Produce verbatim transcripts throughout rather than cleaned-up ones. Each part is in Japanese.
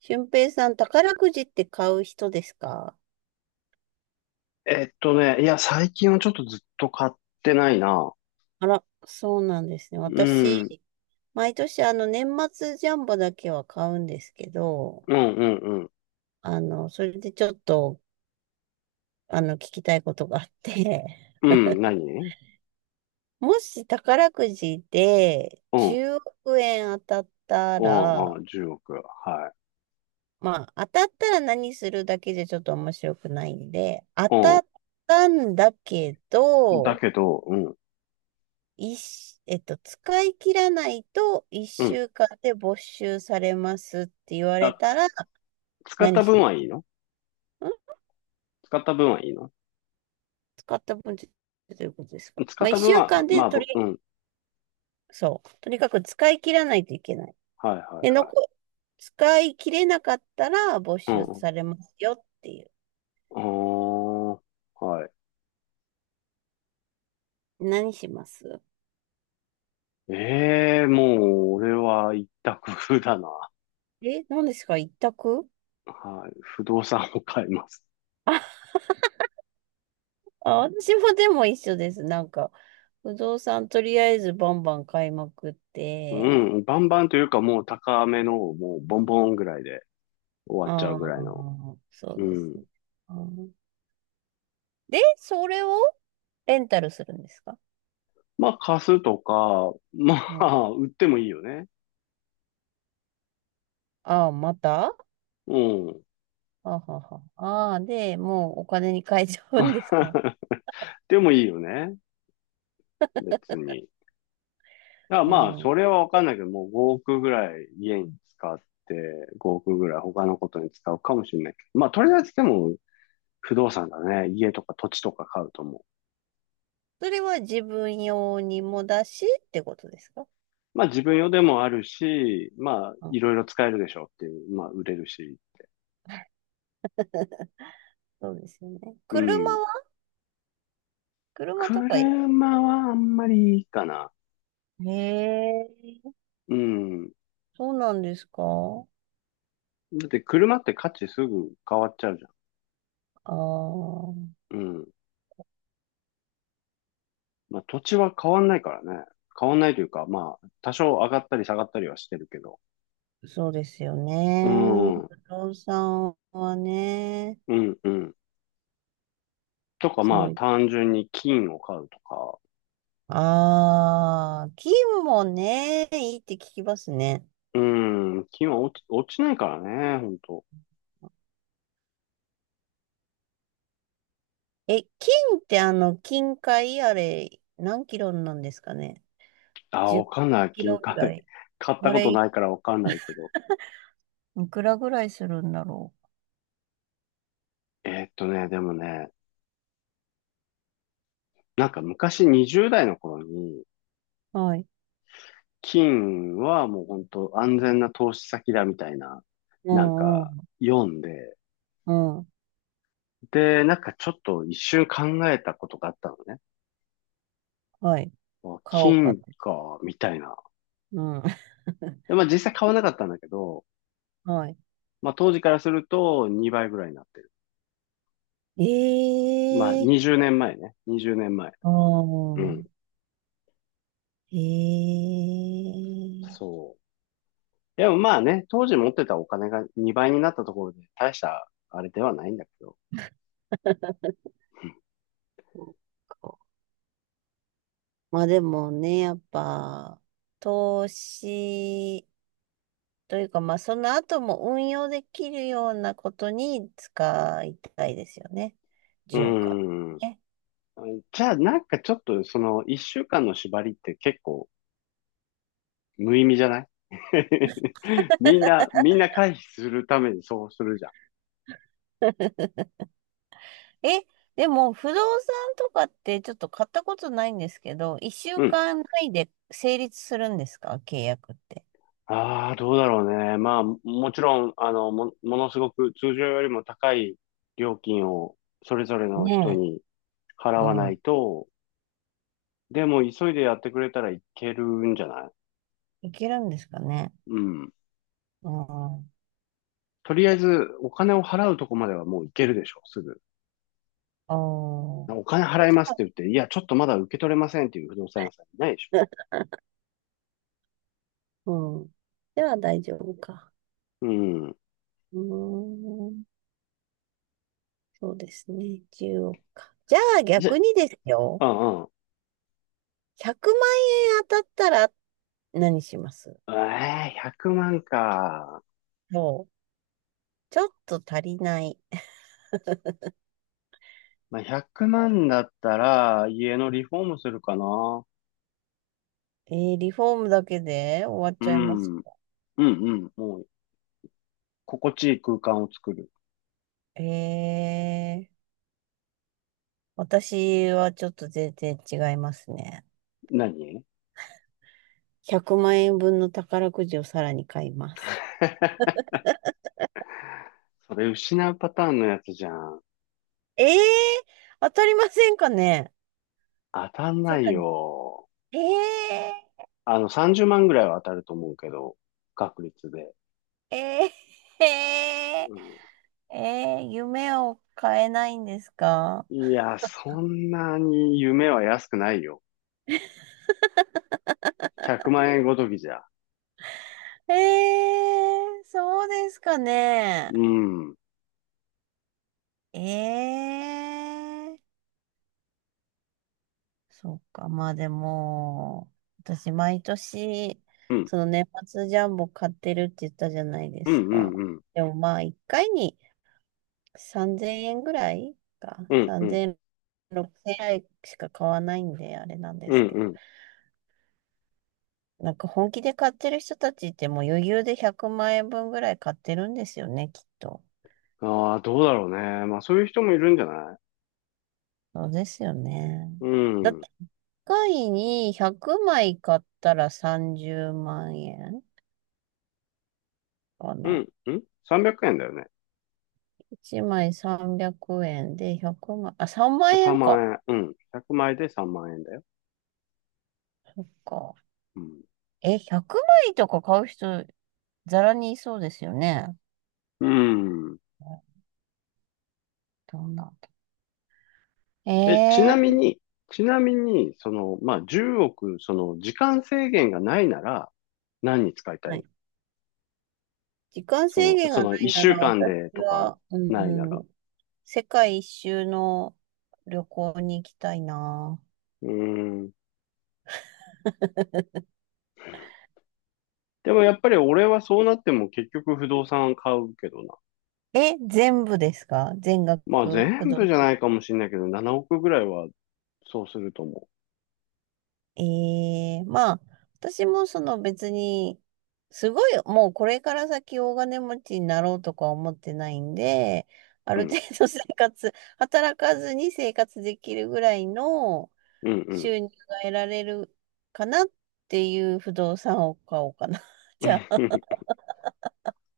俊平さん、宝くじって買う人ですか？えっとね、いや、最近はちょっとずっと買ってないな。あら、そうなんですね。うん、うん、私、毎年あの年末ジャンボだけは買うんですけど、うん、うん。あの、それでちょっと、あの、聞きたいことがあって、うん、何？ もし宝くじでうん、うんじゅうおく円当たったうら、ん、じゅうおく。はまあ、当たったら何するだけじゃちょっと面白くないんで、当たい。ったんだけうん。だど、けど、うん、一し、えっと、使い切らないとう1ん。週間で没収されますって言われあ、たつ、ら、使っ何たし分まはいいの？すん。使った分はいいの？使った分ってどういうことですか？使まっあ、た分1週は、間まであ、とり、ぼうん。そう。とにかく使い切らないといけない。はい、はで、い、は残、い。使い切れなかったら没うん、収うん。されますよっていう。あー、はい。何します？ええー、もう、俺は一択だな。え、何ですか？一択？はい。不動産を買います。あ、あ、私もでも一緒です。なんか、不動産とりあえずバンバン買いまくっうて、ん、バンバンというか、もう高めの、もうボンボンぐらいで。終わっちゃあうあ、ぐらいの。そううですん。ね。うん。で、それをレンタルするんですか？まあ、貸すとか、まうん。あ、売ってもいいよね。ああ、また。うん。あはは。ああ、で、もうお金に変えちゃうんですか？ でもいいよね。別に。だからうまあ、そん。れはわかんないけど、もうごおくぐらい家に使って、ごおくぐらい他のことに使うかもしれないけど。まあ、とりあえずでも、不動産だね。家とか土地とか買うと思う。それは自分用にもだしってことですか？まあ、自分用でもあるし、まあ、あ、いろいろ使えるでしょうっていう。まあ、売れるし。そうですよね。う車ん。は？車とかいら。車はあんまりいいかな。へえ、うん。そうなんですか？だって車って価値すぐ変わっちゃうじゃああ、ん。うん。まあ土地は変わんないからね。変わんないというか、まあ多少上がったり下がったりはしてるけど。そうですようね。ん。う不動産はね、んうん。とか強まあい。単純に金を買うとか。ああ、金もね、いいって聞きますね。うん。金は落ち、落ちないからね、ほんと。え、金ってあの、金塊あれ、何キロなんですかね？ あー、わ じゅっ かんない。キ金ロぐ買い。ら い。買ったあこれ、といないからわかんないけど。くらぐらいするんだろえーっとね、でもね、なんか昔にじゅうだい代の頃に、う。はい。金はもうほんと安全な投資先だみたいな、うなんんうかん。読んで、うん。で、なんかちょっと一瞬考えたことがあったのね。はい。まあ買おうかっ金て。か、みたいな。うん。で、まあ実際買わなかったんだけど、はい。まあ当時からするとにばいぐらいになってる。まあええにじゅうねんまえねんまえね。にじゅうねんまえ。ー。ああ。うん。ええー。そう。でもまあね、当時持ってたお金がにばいになったところで大したあれではないんだけど。そっか。まあでもね、やっぱ、投資、というか、まあ、その後も運用できるようなことに使いたいですよね。うーじゅうおくはん。ね。じゃあなんかちょっとそのいっしゅうかんの縛りって結構無意味じゃない？ みんな、みんな回避するためにそうするじゃん。え、でも、不動産とかってちょっと買ったことないんですけど、1う週ん、間単で成立するんですか、契約って？ああ、どうだろうね。まあ、ももちろん、あの、も、ものすごく通常よりも高い料金をそれぞれの人ねえ。に払わうないん。と、でも急いでやってくれたらいけるんじゃない？いけるんですかね。うん。うん。とりあえず、お金を払うとこまではもういけるでしょ、すぐ。おー。お金払いでますっは、て言って、いや、ちょっとまだ受け取れませんっていう不動産屋さんいないでしょ。うん。では大丈夫か。うん。うーん。そうですね。じゅうおくか。じゃあじゃ、逆にですよ。うんうん。ひゃくまん円当たったら何します？ええ、ひゃくまんか。そう。ちょっと足りない。まあ、ひゃくまんだったら、家のリフォームするかな。えー、リフォームだけで終わっうちゃいます？ん。うんうん。もう、心地いい空間を作る。えー、私はちょっと全然違いますね。何？ひゃくまん円分の宝くじをさらに買います。それ失うパターンのやつじゃん。えー、当たりませんかね、当たんさないらに？よ。えあの、さんじゅうまんぐらいは当たると思うけど、確率で。ー、えー、えうー、えー、夢を変えないんですか？ん、いや、そんなに夢は安くないよ。ひゃくまん円ごときじゃ。えー、そうですかね。うん。うん。ええー、そっか。まあでも、私毎年、うんその年末ジャンボ買ってるって言ったじゃないでうんすか。うん。でもまあ一回にさんぜんえんぐらいか。うん。うん。さんぜん、ろく れい ぜろえんぐらいしか買わないんで、あれなんでうすん。けど。うん、なんか本気で買ってる人たちってもう余裕でひゃくまん円分ぐらい買ってるんですよね、きっと。ああー、どうだろうね。まあ、そういう人もいるんじゃない？そうですよね。うだっん。ていっかいにひゃくまい買ったらさんじゅうまん円。かうな。ん。うん ?さんびゃく 円だよね。いちまいさんびゃくえんでひゃくまい、あ、さんまん3円万か。円。うん。ひゃくまいでさんまん円だよ。か。うん。え、ひゃくまいとか買う人、ざらにいそうですよね。うん。どんな。え、ちえなみえ、に、ちなみに、その、まあ、じゅうおく、その、時間制限がないなら、何に使いたいはの？い。時間そ制の、限そがの、ない1な週ら、間私でとか、は、うないなら。ん、世界一周の旅行に行きたいな。うん。でもやっぱり俺はそうなっても結局不動産買うけどな。え、全部ですか？全まあ、額不全動部じゃ産？ないかもしれないけど、ななおくぐらいは、そうすると思ええ、まあ、私もその別に、すごい、もうこれから先大金持ちになろうとか思ってないんで、あう。うる程ん。度生活、働かずに生活できるぐらいのうん、うん。収入が得られるかなっていう不動産を買おうかな。じゃあ、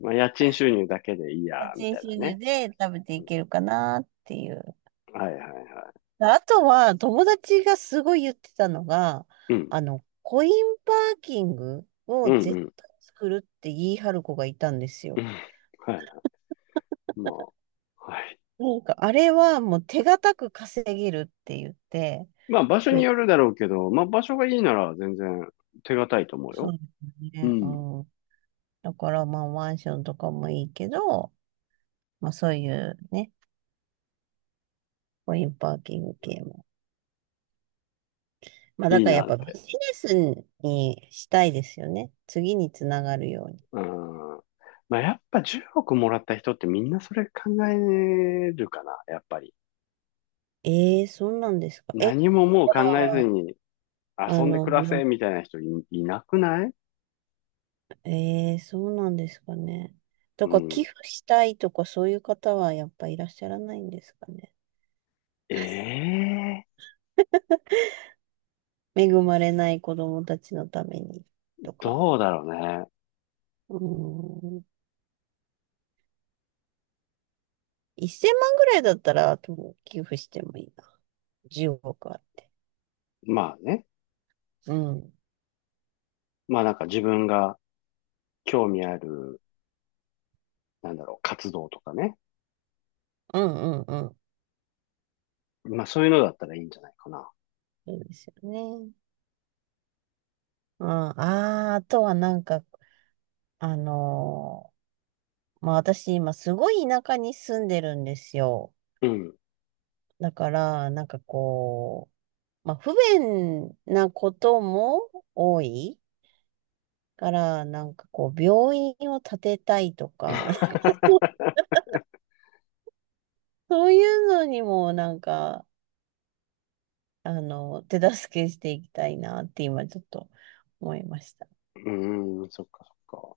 まあ、家賃収入だけでいい家や、み賃たいな収ね。入で食べていけるかなっていう。はいはいはあとは、友達がすごい言ってたのが、い。うん。あの、コインパーキングをうん、う絶ん。対作るって言い張る子がいたんですうん、よ。はいはい。まあ、はい。なんか、あれはもう手堅く稼げるって言って、まあ場所にへ、よるだろうけど、まあ場所がいいなら全然手堅いと思うそうよ。ですうね。うん。ん。だから、まあ、マンションとかもいいけど、まあ、そういうね、コインパーキング系も。まあ、だいいからやっなっぱビて。ジネスにしたいですよね。次につながるように。うん。まあやっぱじゅうおくもらった人ってみんなそれ考えるかな、やっぱり。ええー、そうなんですか。え、じ何ももう考えゃずあにあ遊んでの、暮らなせみたいな人い、いなくない？えー、そうなんですかね？うとか、寄ん。付したいとか、そういう方はやっぱいらっしゃらないんですかね。ええー、恵まれない子供たちのためにとか。どうだろうね。うーん。せんまんぐらいだったら、とも寄付してもいいな。じゅうおくあって。まあね。うん。うんまあなんか自分が興味ある、なんだろう、活動とかね。うんうん。まあそういうのだったらいいんじゃないかな。そうですよね。うん、ああ、あとはなんか、あのーまあ私今すごい田舎に住んでるんですよ。うん。だから、なんかこまあ、不便なことも多いから、なんかこう、病院を建てたいとか、そういうのにもなんか、あの、手助けしていきたいなって今ちょっと思いました。うーん、そっかそっか。